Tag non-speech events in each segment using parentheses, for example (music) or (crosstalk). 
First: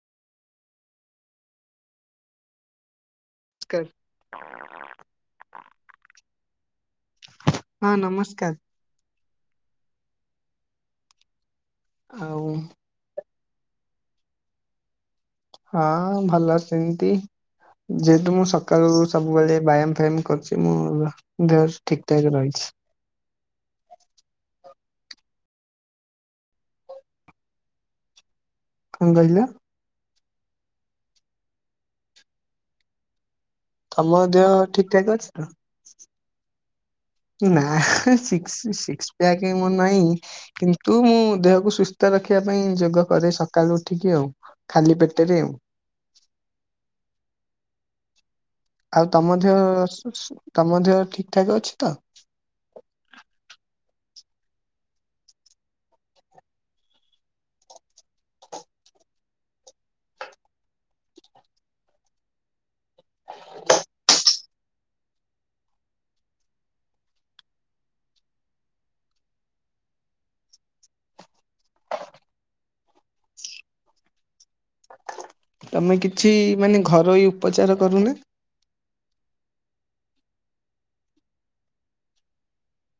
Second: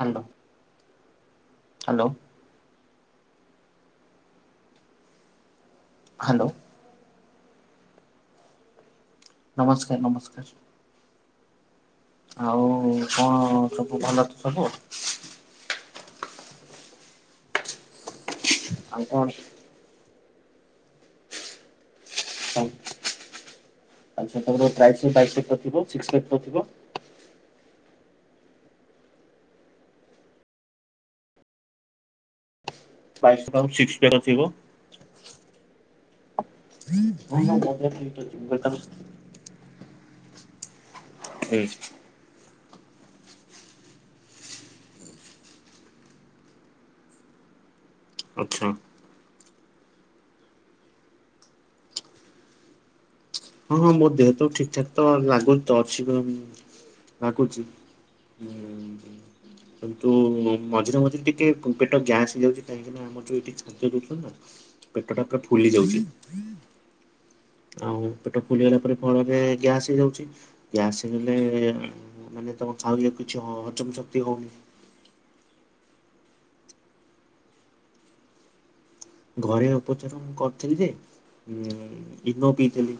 Hello hello. (unintelligible) Hello. ହଁ ନମସ୍କାର। ନମସ୍କାର ନମସ୍କାର। ଆଉ କଣ ସବୁ ଭଲ ତ ସବୁ? ହଁ ଭଲ ସେମତି ଯେହେତୁ ମୁଁ ସକାଳୁ ଆଉ କଣ ସବୁବେଳେ ବ୍ୟାୟାମ ଫ୍ୟାୟାମ କରୁଚି ମୁଁ ଦେହ ଠିକ ଠାକ ରହିଛି। ଆଚ୍ଛା ତମର (unintelligible) ତ ଥିବ ସିକ୍ସ ପ୍ୟକ୍ ତ ଥିବ। କଣ କହିଲ? ପାଇସୁ ତମ ଦେହ ଠିକଠାକ ଅଛି ତ। ନା ହାଁ ସିକ୍ସ ସିକ୍ସ ପ୍ୟାକ ଏ ମୋର ନାହିଁ। କିନ୍ତୁ ମୁଁ ଦେହକୁ ସୁସ୍ଥ ରଖିବା ପାଇଁ ଯୋଗ କରେ ସକାଳୁ ଉଠିକି ଆଉ, ଖାଲି ପେଟରେ ଆଉ। (unintelligible) ଆଚ୍ଛା। ଆଉ ତମ ଦେହ ସ-ସ ତମ ଦେହ ଠିକ ଠାକ ଅଛି ତ? ହଁ ହଁ ମୋ ଦେହ ତ ଠିକ ଠାକ ତ ଲାଗୁ ତ ଅଛି ଲାଗୁଚି। ହୁଁ ହ କିନ୍ତୁ ମଝିରେ ମଝିରେ ଟିକେ ପେଟ ଗ୍ୟାସ୍ ହେଇଯାଉଛି କାହିଁକିନା ଆମର ଯୋଉ ଏଠିକି ଶାନ୍ତି ଦଉଥିଲା ନା ପେଟଟା ପୁରା ଫୁଲି ଯାଉଛି ଆଉ ପେଟ ଫୁଲିଗଲା ପରେ ଫଳରେ ଗ୍ୟାସ୍ ହେଇଯାଉଛି ଗ୍ୟାସ ହେଇଗଲେ ମାନେ ତମ ଖାଉ ଏଇକୁ ହଁ ହଜମ ଶକ୍ତି ହୋଉନି ତମେ କିଛି ମାନେ ଘରୋଇ ଉପଚାର କରୁନ ଘରେ ଅପଚାର ମୁଁ କରିଥିଲି ଯେ ଇନୋ ପିଇଥିଲି।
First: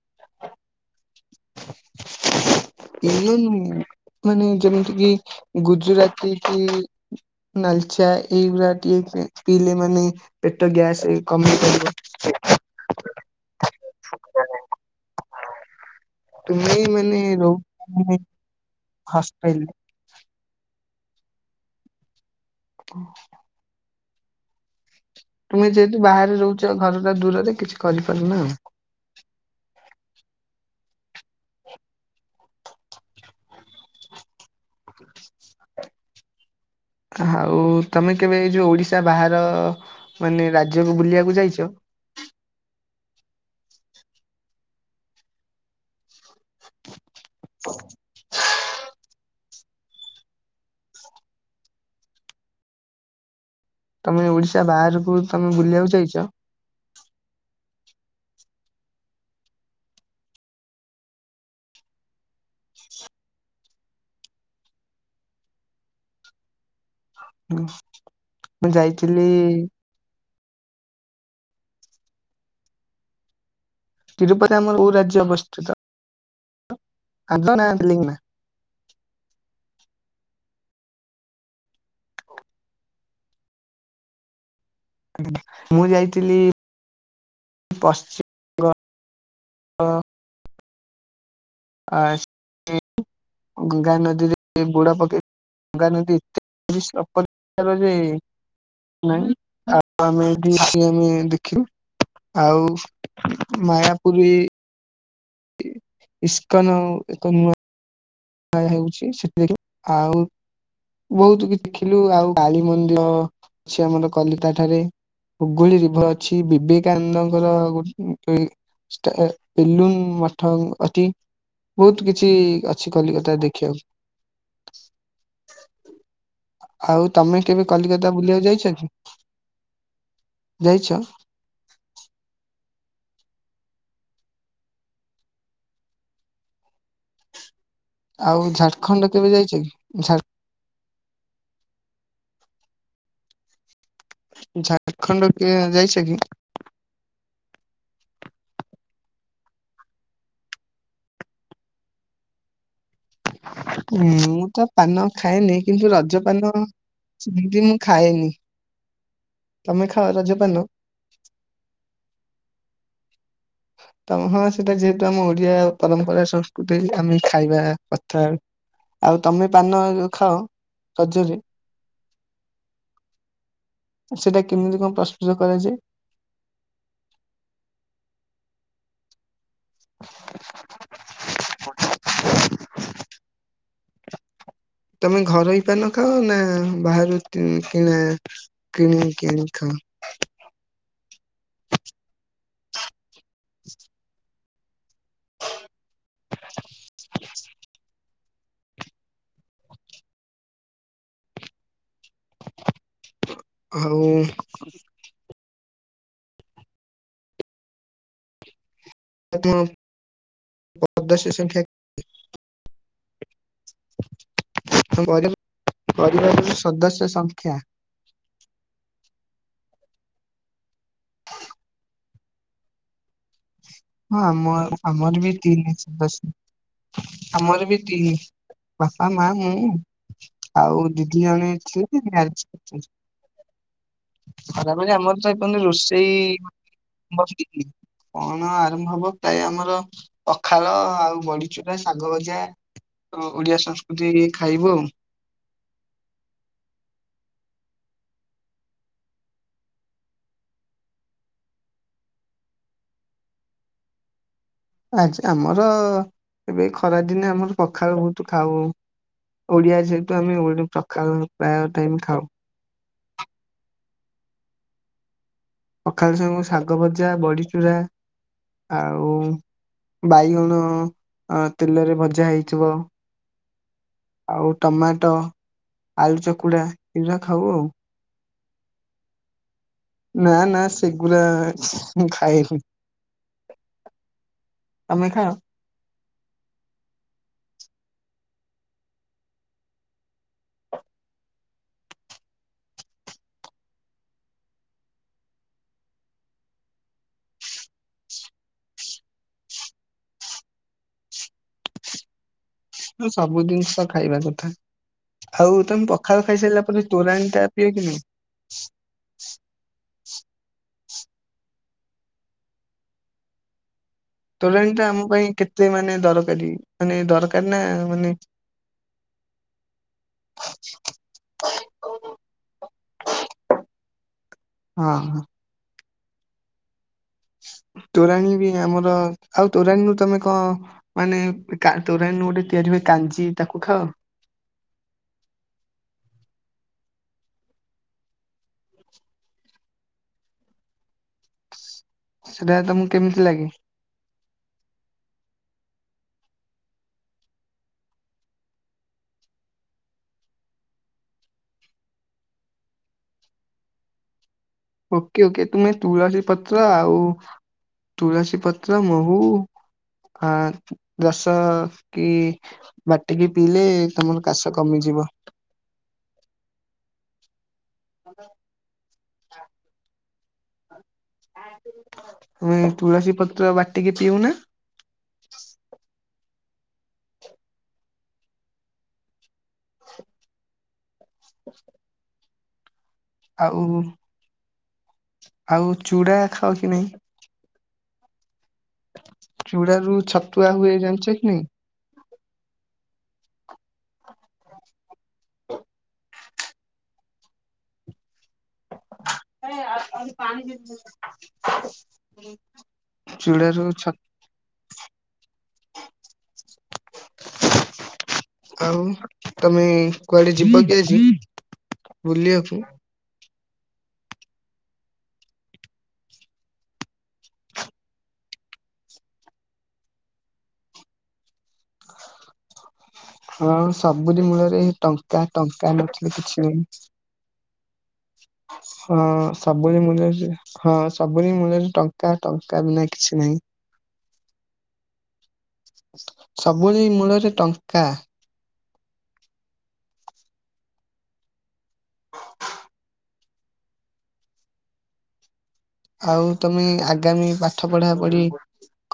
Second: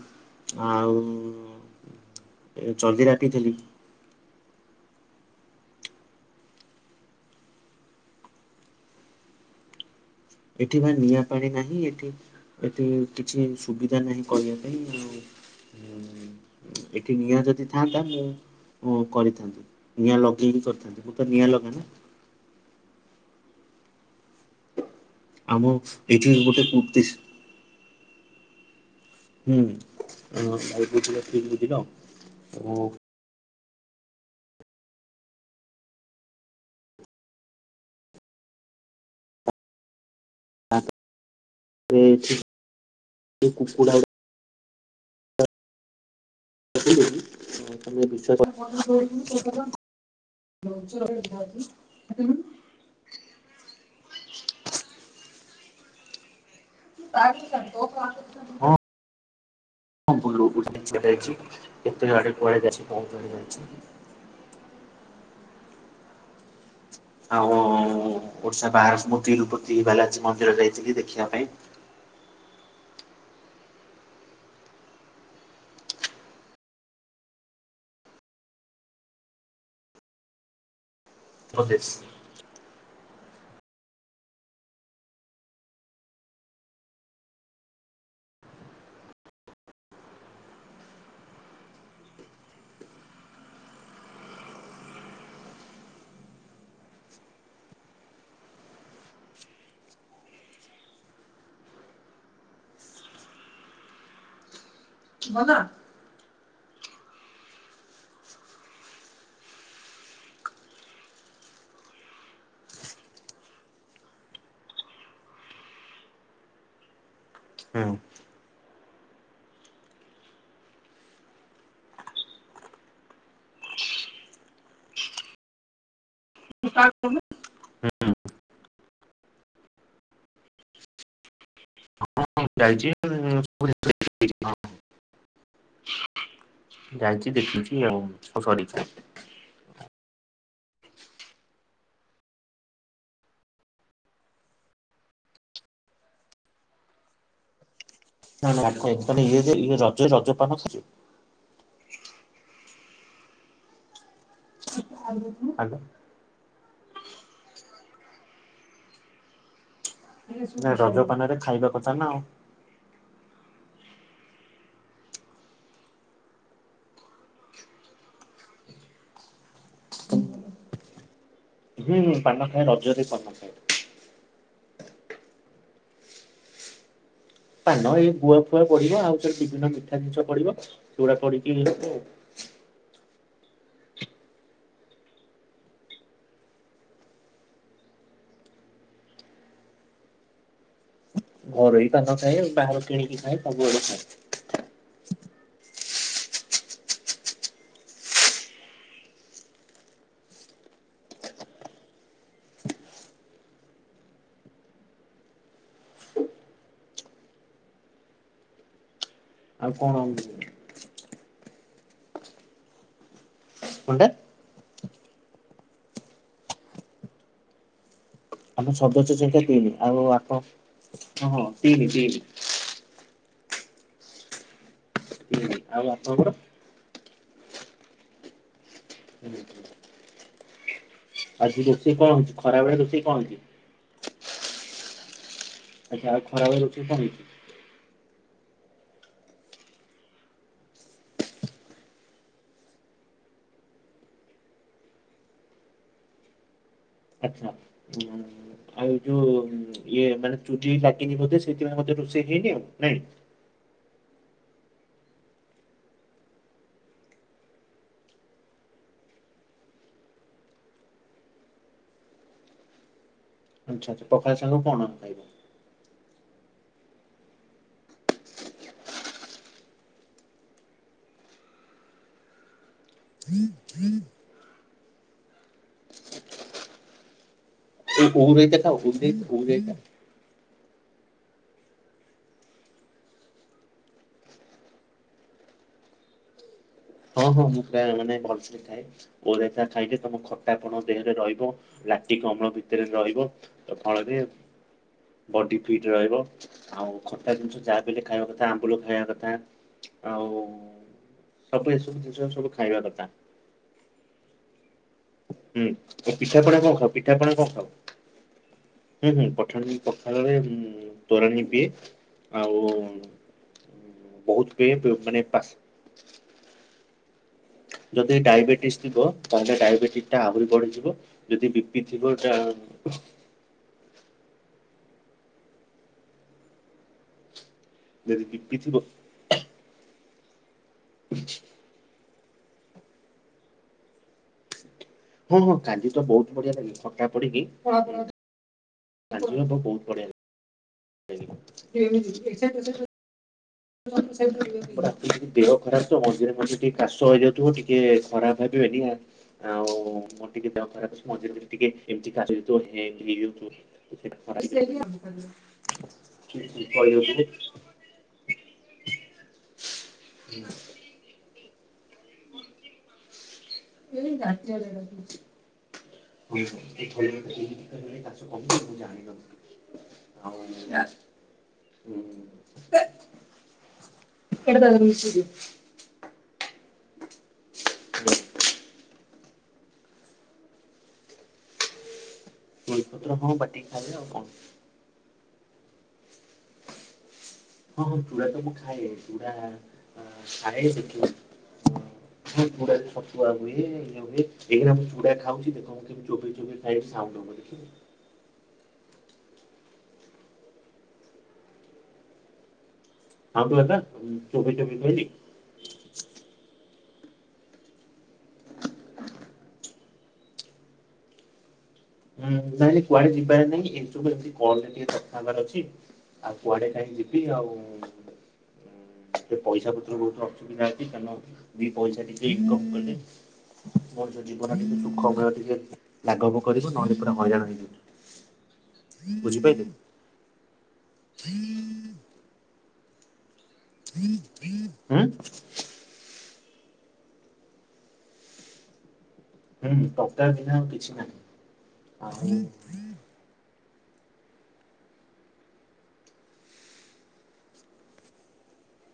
ଆଉ ଏ ଜଲଜିରା ପିଇଥିଲି। ଇଭେନ୍ ମାନେ ଯେମିତି କି ଗୁଜୁରାତି କି ନାଲି ଚା ଏଇଗୁଡା ଟିକେ ପି ପିଲେ ମାନେ ପେଟ ଏଠି ବା ଗ୍ୟାସ ନିଆଁ ପାଣି କମେଇ ନାହିଁ ପାରିବ ଏଠି ଏଠି କିଛି ସୁବିଧା ନାହିଁ କରିବା ପାଇଁ ତୁମେ ଆଉ ଏଠି ମାନେ ନିଆଁ ରହୁ ଯଦି ଥାଆନ୍ତା ମୁଁ କରିଥାନ୍ତି ହଷ୍ଟେଲରେ ନିଆଁ ଲଗା କରିଥାନ୍ତି ମୁଁ ତ ନିଆଁ ଲଗା ନା ହୁଁ ଆମଁ ଯେହେତୁ ଏଠି ବାହାରେ ରହୁଛ ଗୋଟେ କଠତିସ ଘରଟା ଦୂରରେ କିଛି କରିପାରୁନ ହୁଁ (unintelligible) ଅ ଆଉ ତମେ କେବେ ଏଇ ଯୋଉ ଓଡିଶା ବାହାର ମାନେ ତାପରେ ରାଜ୍ୟକୁ ବୁଲିବାକୁ ଯାଇଛ (unintelligible) (unintelligible) ହଁ ତମେ ଓଡିଶା ବାହାରକୁ ତମେ ବୁଲିବାକୁ ଜାଇଚ? (unintelligible) ହଁ (unintelligible) ଯାଇଛି କେତେ ଆଡେ କୁଆଡେ (unintelligible) ପହଞ୍ଚରେ ଯାଇଛି (inaudible) ଆଉ ମୁଁ ଓଡିଶା ବାହାର ସବୁ ଯାଇଥିଲି ତିରୁପତି ବାଲାଚି ମନ୍ଦିର ଯାଇଥିଲି ଦେଖିବା ପାଇଁ। ତିରୁପତି ଆମର କୋଉ ରାଜ୍ୟ ଅବସ୍ଥିତ? ଆଦ ନା ଲିଙ୍ଗ ନା ଓକେ ଆଜ୍ଞା ମୁଁ ଯାଇଥିଲି ପଶ୍ଚି ହଁ ଆ (inaudible) ଗଙ୍ଗା ନଦୀରେ ବୁଡ଼ ପକେଇ ଗଙ୍ଗାନଦୀ ଏତେ (unintelligible) ଯେ ନାଇଁ ଆଉ ଆମେ ବି ଆମେ ଦେଖିବାୁ ଆଉ ମାୟା ପୁରୀ ଗଲ। ଇସ୍କନ ଏକ ନୂଆ (unintelligible) ହେଉଛି (unintelligible) ଆଉ। ବହୁତ କିଛି ଦେଖିଲୁ। ଆଉ କାଳୀ ମନ୍ଦିର ସେ ଆମର କଲତା ଠାରେ। ହୁଗୁଳି ରିଭର ଅଛି ବିବେକାନନ୍ଦଙ୍କର ଗୋଟେ ଇ ଷ୍ଟା ବଲୁନ ମଠ ଅଛି ବହୁତ କିଛି ଅଛି। କଲିକତା ରେ ଦେଖିବାକୁ। ଆଉ ତମେ କେବେ କଲିକତା ବୁଲିବାକୁ ଯାଇଛ କି ଯାଇଛ। ହଁ ଯାଇଚି (unintelligible) ଯାଇଛି ଦେଖିଛି। ହଉ ଆଉ ସରିଛି ଝାଡଖଣ୍ଡ କେବେ ଯାଇଛ କି, ଝା ଝାରଖଣ୍ଡ କେ ଯାଇଛ କି? ନା ନା (unintelligible) ଇଏ ଯିଏ ଇଏ ରଜରେ ରଜ ପାନ ଖା। (unintelligible) ମୁଁ ତ ପାନ ଖାଏନି କିନ୍ତୁ ରଜ ପାନ। ସେମିତି ମୁଁ ଖାଏନି ତମେ ଖା ନା ରଜପାନରେ ଖାଇବା କଥା ନା ଆଉ। ହଁ (inaudible) ତମ ହଁ ସେଇଟା ଯେହେତୁ ଆମ ଓଡିଆ ପରମ୍ପରା ସଂସ୍କୃତି ଆମେ ଖାଇବା କଥା। ଆଉ ତମେ ପାନ ଖାଅ ରଜରେ। ହୁଁ ହୁଁ ପାନ ଖାଏ ରଜରେ ପାନ ଖାଏ। ସେଟା କେମିତି କଣ ପ୍ରସ୍ତୁତ କରାଯାଏ। ପାନ ଏଇ ଗୁଆ ଫୁଆ ପଡିବ ଆଉ ଥ ବିଭିନ୍ନ ମିଠା ଜିନିଷ ପଡିବ ସେଇଗୁଡା ପଡ଼ିକି ତମେ ଘରୋଇ ପାନ ଖାଅ ନା ବାହାରୁ କି କିଣା କିଣି କିଣିକି ଖାଅ। ଘରୋଇ ପାନ ଖାଏ ବାହାରୁ କିଣିକି ଖାଏ ସବୁଆଡେ ଖାଏ। (inaudible) ଆଉ। ତମ ଆଉ କଣ। (unintelligible) ସଦସ୍ୟ ସଂଖ୍ୟା। କଣ୍ ଟା। ପରି ବା ପରିବାରର ସଦସ୍ୟ ସଂଖ୍ୟା। ଆମର ସଦସ୍ୟ ସଂଖ୍ୟା ତିନି ଆଉ ଆପଣ ହଁ ହଁ ତିନି ତିନି। ହଁ ଆମ ଆମର ବି ତିନି ଆଉ ସଦସ୍ୟ। ଆପଣଙ୍କର ଆମର ବି ତିନି ବାପା ମା ମୁଁ ଆଉ ଦିଦି ଜଣେ ଆଜି ରୋଷେଇ ଥିଲେ କଣ ହେଇଛି ମ୍ୟାରେଜ ଖରାବେଳେ କରିଛନ୍ତି ରୋଷେଇ କଣ ହେଇଛି? ଖରାବେଳେ ଆମର ଏପର୍ଯ୍ୟନ୍ତ ଆଚ୍ଛା ରୋଷେଇ ଆଉ ଖରାବେଳେ ରୋଷେଇ କଣ (inaudible) ହେଇଛି ବସିଚି କଣ ଆ ଆରମ୍ଭ ହବ ପ୍ରାୟ ଆମର ପଖାଳ ଆଉ ବଢିଚୁରା ଶାଗ ଭଜା। ତ ଓଡିଆ ସଂସ୍କୃତି ଖାଇବୁ ଆଉ। (inaudible) ଆଚ୍ଛା। (unintelligible) ଆଉ ଯୋଉ ଉଁ ଇଏ ମାନେ ଚୁଲି ଲାଗିନି ବୋଧେ ସେଇଥିପାଇଁ ବୋଧେ ରୋଷେଇ ହେଇନି ଆଉ ନାଇଁ। (inaudible) ଆଜି ଆମର ଏବେ ଖରାଦିନେ ଆମର ପଖାଳ ବହୁତୁ ଖାଉ। ଓଡିଆ ଯେହେତୁ ଆମେ ଓଡ ପଖାଳ ପ୍ରାୟ ଟାଇମ ଖାଉ। ଆଚ୍ଛା ଆଚ୍ଛା ପଖାଳ ସାଙ୍ଗକୁ କଣ ଖାଇବ? ପଖାଳ ସାଙ୍ଗକୁ ଶାଗ ଭଜା ବଢିଚୂୁରା। ଆଉ ବାଇଗଣ ଅ ତେଲରେ ଭଜା ହେଇଥିବ। ଆଉ (inaudible) ଟମାଟୋ ଆଳୁ ଚକୁଡ଼ା ଏଗୁଡ଼ା ଖାଉ ଆଉ। ଏଇ ଓଉ ରାଇତା ଟା ଓଡେଇ ଓଉ ରାଇତା। ନା ନା ସେଗୁରା ମୁଁ ଖାଏନି। ତମେ ଖାଅ। ହଁ ହଁ ମୁଁ ପ୍ରାୟ ମାନେ ଭଲ ସେ ଖା ଏ ଓଉ ରାଇତା ଖାଇଲେ ତମ ଖଟାପଣ ଦେହରେ ରହିବ। ଲାକଟିକ ଅମ୍ଳ ଭିତରେ ରହିବ ଫଳରେ। ବଡି ଫିଟ ରହିବ ଆଉ ଖଟା ଜିନିଷ ଯାହା ବି ହେଲେ ଖାଇବା କଥା ଆମ୍ବୁଲ ଖାଇବା କଥା। ଆଉ ସବୁ ଏସବୁ ଜିନିଷ ଯାକ ସବୁ ଖାଇବା କଥା ହୁଁ ସବୁ ଜିନିଷ ଖାଇବା କଥା। ଆଉ ହୁଁ ତମେ ଆଉ ପଖାଳ ପିଠାପଣା ଖାଇସାରିଲା କଣ ପରେ ଖାଅ ତୋରାଣି ପିଠାପଣା ଟା କଣ ଖାଅ? ପିଅ କି ନାଇ? ହୁଁ ହୁଁ ପଠାଣି ପଖାଳ ରେ ମୁଁ। ତୋରାଣୀ ପିଏ ଆଉ। ବହୁତ ପିଏ ତୋରାଣି ଟା ଆମ ମାନେ ପାଇଁ ପାସ୍ କେତେ ମାନେ ଦରକାରୀ ମାନେ ଦରକା ଯଦି ଡାଇବେଟିସ୍ ଥିବ ତାହେଲେ ଡାଇବେଟିସ ଟା ଆହୁରି ବଢିଯିବ ଯଦି ବି ପି ଥିବ ତା ହଁ ହଁ ହ। ଯଦି ତୋରାଣୀ ବି ବିପି ଥିବ ଆମର ଆଉ ତୋରାଣୀରୁୁ ତମେ କଣ ମାନେ କା ତୋ ତୋରାଣି ଗୋଟେ ତିଆରି ହୁଏ କାଞ୍ଜି ତାକୁ ଖାଅ? ହଁ ହଁ କାଞ୍ଚି ତ ବହୁତ ବଢିଆ ଲାଗେ ଖଟା ପଡିକି କାଞ୍ଚି ପାଗ ବହୁତ ବଢିଆ ସେଟା ଲାଗେ ତମକୁ କେମିତି ଲାଗେ? ରାତି ରେ ଟିକେ ଦେହ ଖରାପ ତ ମଝିରେ ମଝିରେ ଟିକେ କାଶ ହେଇଯାଉଥିବ ଟିକେ ଖରାପ ଭାବିବେ ଆଉ ମୋର ଟିକେ ଦେହ ଖରାପ ଅଛି ମଝି ରେ ଟିକେ ଏମତି କାସ ହେଇଯାଉଥିବ (unintelligible) ଓକେ ଓକେ ତୁମେ ତୁଳସୀ ପତ୍ର ଆଉ ତୁ ତୁଳସୀ ପତ୍ର ମହୁ ଆ କହିଯାଉଥିବେ। ଜଷ୍ଟ ଦା କି ବାଟିକି ପିଇଲେ ତମର କାଶ କମିଯିବ। ଏଇଟା ତମେ ତୁଳସୀ ପତ୍ର ବାଟିକି ପିଉନା? ତା ଦେହରେ ମିଶିଯିବ। ତୁଳସୀ ପତ୍ର ହଁ ଆଉ ବାଟିକି ଖାଇବି ଆଉ କଣ। ଆଉ ଚୁଡା ଖାଓ କି ନାହିଁ? ହଁ ହଁ ଚୁଡ଼ା ତ ମୁଁ ଖାଏ ଚୁଡ଼ା ଆ ଚୁଡା ରୁ ଆ ମଁ ଛତୁଆ ଖାଏ ହୁଏ ଜାଣିଛ (unintelligible) କି ନାଇଁ? ହଁ ଚୁଡ଼ା ରେ ଛତୁଆ ହୁଏ ଇଏ ହୁଏ ଏଇନେ ମୁଁ ଚୁଡା ଖାଉଛି ଦେଖନ୍ତୁ ଚୋବେଇ ଚୋବେଇ ଖାଏ ସାଉଣ୍ଡ ହବ ଦେଖିବ ଆରେ ପାଣି ବି ଆଉ ତୁ (unintelligible) ଚୋବେଇ ଚୋବେଇ ଖାଇଲି ଆଉ ତମେ କୁଆଡେ ଯିବ କି ଆଜି? ହୁଁ ବୁଲିବାକୁ? ନାଇଁ କୁଆଡେ ଯିବାର ନାଇଁ ଏଇ ସବୁ ଏମତି କଲ ରେ ଟିକେ କଥା ହେବାର ଅଛି ଆଉ କୁଆଡେ କାହିଁ ଯିବି ଆଉ ସେ ପଇସା ପତ୍ର ବହୁତ ଅସୁବିଧା ଅଛି କାରଣ ଦି ପଇସା ଟିକେ ଇନକମ୍ କଲେ ହଁ ସବୁରି ମଣିଷ ଜୀବନ ମୂଳରେ ଟିକେ ଟଙ୍କା ସୁଖମୟ ଟିକେ ଟଙ୍କା ନଥିଲେ କିଛି ଲାଘବ ନାହିଁ। କରିବ ନହେଲେ ପୁରା ହଇରାଣ ହେଇ ହଁ ସବୁରି ମୁଳ ରେ ହଁ ସବୁରି ମୁଳ ରେ ଟଙ୍କା ଟଙ୍କା ନାଈ କିଛି ନାଇଁ ହୁଁ ସବୁରି ମୂଳରେ ଟଙ୍କା ହୁଁ ଟଙ୍କା ବିନା ଆଉ କିଛି ନାହିଁ ଆଉ ଆଉ ତମେ ଆଗାମୀ ପାଠ ପଢା ପଢି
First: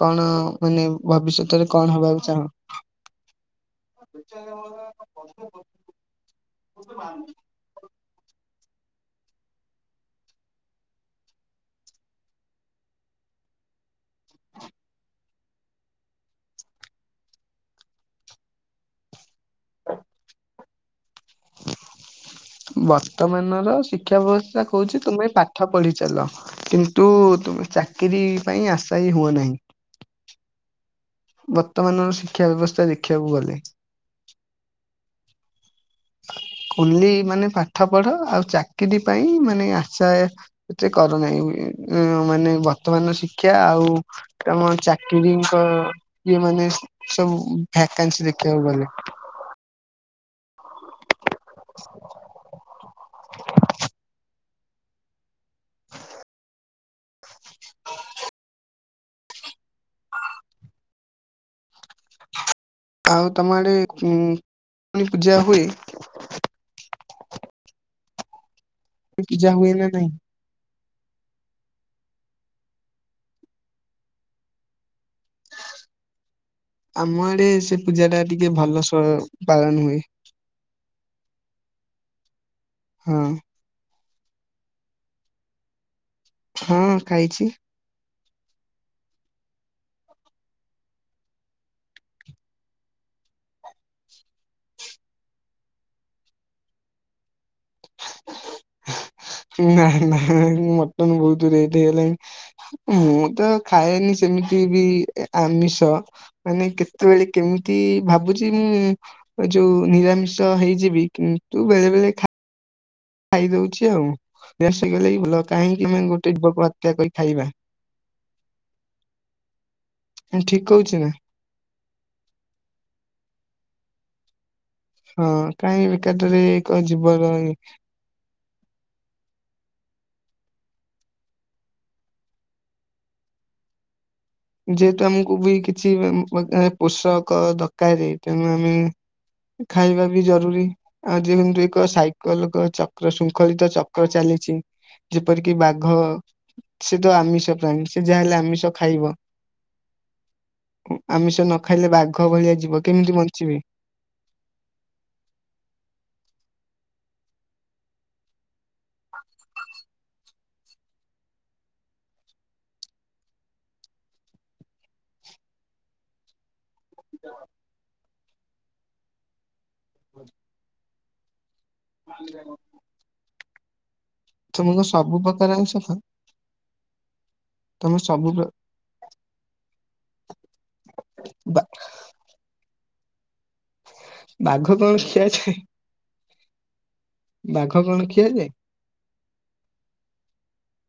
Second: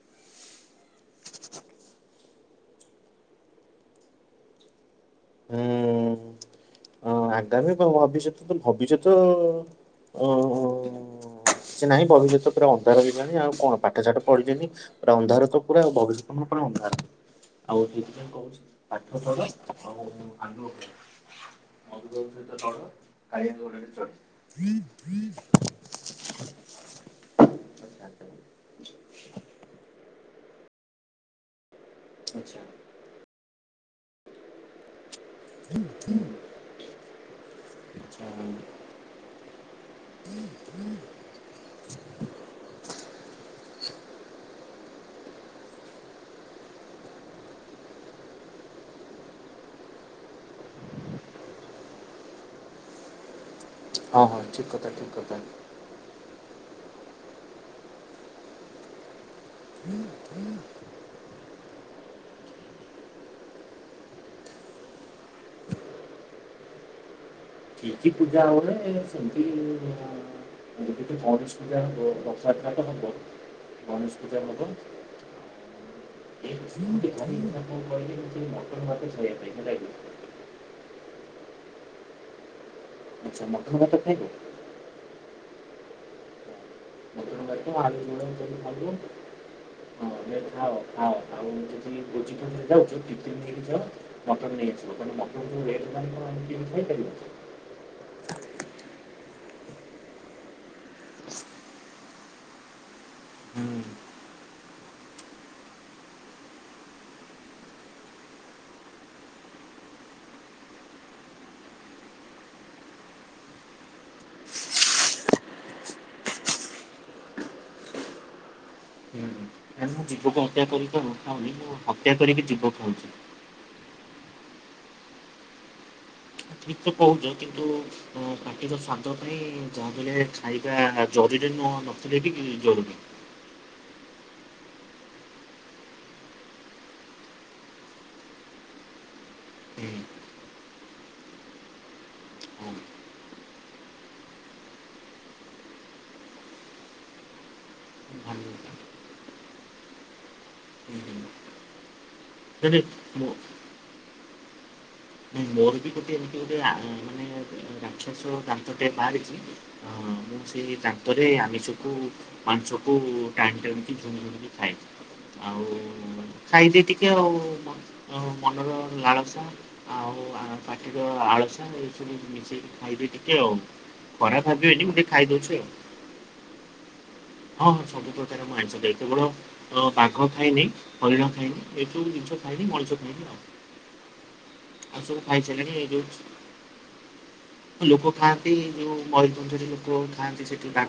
କଣ ମାନେ ଭବିଷ୍ୟତରେ କଣ ହବାକୁ ଚାହଁ? ଏଚାର ହୁଁ ହଁ ଆଗାମୀ କ ଭବିଷ୍ୟତ ଭବିଷ୍ୟତ ଅଁ-ଅଁ ସେ ନାହିଁ ଭବିଷ୍ୟତ ପୁରା ଅନ୍ଧାର ହେଇାଣି ଆଉ କଣ ପାଠ ସାଠ ପଢିଲେଣି ପୁରା ଅନ୍ଧାର ତ ପୁରା ଆଉ ଭବିଷ୍ୟତ ଅନ୍ଧାର ଆଉ ସେଇଥିପାଇଁ କହୁଛି ପାଠ ଆଉ (unintelligible) (unintelligible) କାଳିଆ ବର୍ତ୍ତମାନର ଘୋଡାରେ ଚଢ ଶିକ୍ଷା ବ୍ୟବସ୍ଥା କହୁଛି ତୁମେ ପାଠ ପଢିଚାଲ କିନ୍ତୁ ତମେ ଚାକିରି ପାଇଁ ଆଶାୟ ହୁଅ ନାହିଁ। ହ ବର୍ତ୍ତମାନର ଶିକ୍ଷା ଆଚ୍ଛା ବ୍ୟବସ୍ଥା ଦେଖିବାକୁ ଗଲେ ହୁଁ କୁଲି ମାନେ ପାଠ ପଢ ଆଉ ଚାକିରି ପାଇଁ ମାନେ ଆଶା ଏତେ କରନାହିଁ ବୋଲି ମାନେ ବର୍ତ୍ତମାନର ଶିକ୍ଷା ଆଉ ଆମ ଚାକିରିଙ୍କ ଇଏ ମାନେ ସବୁ ଭ୍ୟାକେନ୍ସି ଦେଖିବାକୁ ଗଲେ (inaudible) (inaudible) ହଁ ହଁ ଠିକ କଥା ଠିକ କଥା। (inaudible) ହୁଁ ହୁଁ। ଆଉ ତମଆଡେ ଉ ପୂଜା ହୁଏ। କି କି ପୂଜା ହଉନେ କିିଜା ହୁଏ ନା ନଁ? ଗଣେଶ ପୂଜା ହୁଏ ରଥ ଯାତ୍ରା ତ ହବ ଗଣେଷ ପୂଜା ହବ। ଆମ ଆଡେ ସେ ପୂଜା ଟା ଟିକେ ଭଲ ସ ପାଳନ ହୁଏ। (inaudible) (unintelligible) ହଁ ଆଛା ମଟନ ଭାତ ଖାଇବ? ହଁ ଖାଇଛି (unintelligible) ହଁ ଖାଅ ଖାଅ ଆଉ ଯଦି ଭୋଜି ଫୋଜି ରେ ଯାଉଚ ଟିଫିନ୍ ନାଇକି ଯାଅ ମଟନ (unintelligible) ନାଇ ନାଇଁ ମଟନ ବହୁତ ରେଟ ହେଇଗଲାଣି। ମୁଁ ତ ହୁଁ ଖାଏନି ସେମିତି ବି ଆମିଷ ମାନେ କେତେବେଳେ କେମିତି ଭାବୁଛି ମୁଁ ଯୋଉ ନିରାମିଷ ହେଇଯିବି କିନ୍ତୁ ବେଳେ ବେଳେ ଖା ଖାଇଦଉଛି ଆଉସଗଲେ ଭଲ କାହିଁକି ମାନେ ଗୋଟେ ଯୁବକ ବାତ୍ୟା କରି ଖାଇବା। ହୁଁ। ନା ମୁଁ ଯୀବକୁ ଠିକ ହତ୍ୟା କରି କହୁଛି ତ ନା? ନଥାଉନି ମୁଁ ହତ୍ୟା କରିକି ଜୀବ ଖାଉଛି। ହଁ କ ଠିକ ତ କହୁଛ କିନ୍ତୁ ପାଟିର ସଵାଦ ପାଇଁ ଯାହାହେଲେ ଆା ଜରୁରୀ ନହ ନଥିଲେ ବି ଜରୁରୀ। ଯେହେତୁ ଆମକୁ ବି କିଛି ପୋଷକ ଦରକାର ତେଣୁ ଆମେ ହୁଁ, ଖାଇବା ବି ଜରୁରୀ ଆଉ ଯେହୁ ଏକ ସାଇକେଲ ହଁ ଚକ୍ର ଶୃଙ୍ଖଳିତ ଚକ୍ର ଚାଲି ଯେପରିକି ବାଘ ସେ ତ ଆମିଷ ପ୍ରାଣୀ ସେ ଯାହା ହେଲେ ଆମିଷ ଖାଇବ। ମାନେ ଆମିଷ ନ ଖାଇଲେ ବାଘ ଦୁଖ ଭଳିଆ ଯିବ କେମିତି ମୋ ବଞ୍ଚିବ। ମୋର ବି ଗୋଟେ ଏମିତି ଗୋଟେ ମାନେ ରାକ୍ଷସ ଦାନ୍ତ ଟେ ବାହାରିଛି ହଁ ମୁଁ ସେଇ ତାନ୍ତରେ ଆମିଷକୁ ମାଂସକୁ ଟାଣି ଟାଣିକି ଝୁମଝୁିକି ଖାଏ। ଆଉ ଖାଇଦି ଟିକେ ଆଉ ମନର ଲାଳସା (inaudible) ପାର ଆଳସା ଏସବୁ ମିଶେଇକି ଖାଇବି ଟିକେ ଆଉ। ଖରା ତମକୁ ଖାବିବେନ ମୁ ଟିକେ ସବୁ ପ୍ରକାର ଖାଇଦଉଛିୁ ଆମିଷ ଖାଅ ଆଉ। ହଁ ହଁ ତମେ ସବୁ ପ୍ରକାର ପ୍ର- ମୁଁ ଆଇଁଷ ଖାଏ କେବଳ ଅ ବାଘ ଖାଇନି ହରିଣ ବା ଖାଇନି ଏଠୁ ଖାଇନି ମଣିଷକୁ ବାଘ କଣ ଆଉସବୁ ଖିଆଯାଏ ଖାଇସାରିଲେଣି ଏଯଉ ବାଘ କଣ ଲୋକ ଖିଆଯାଏ? ଥାଆନ୍ତି ଯୋଉ ମୟରଭଞ୍ଜରେ ଲୋକ ଥାଆନ୍ତି ସେଠି ବାଘ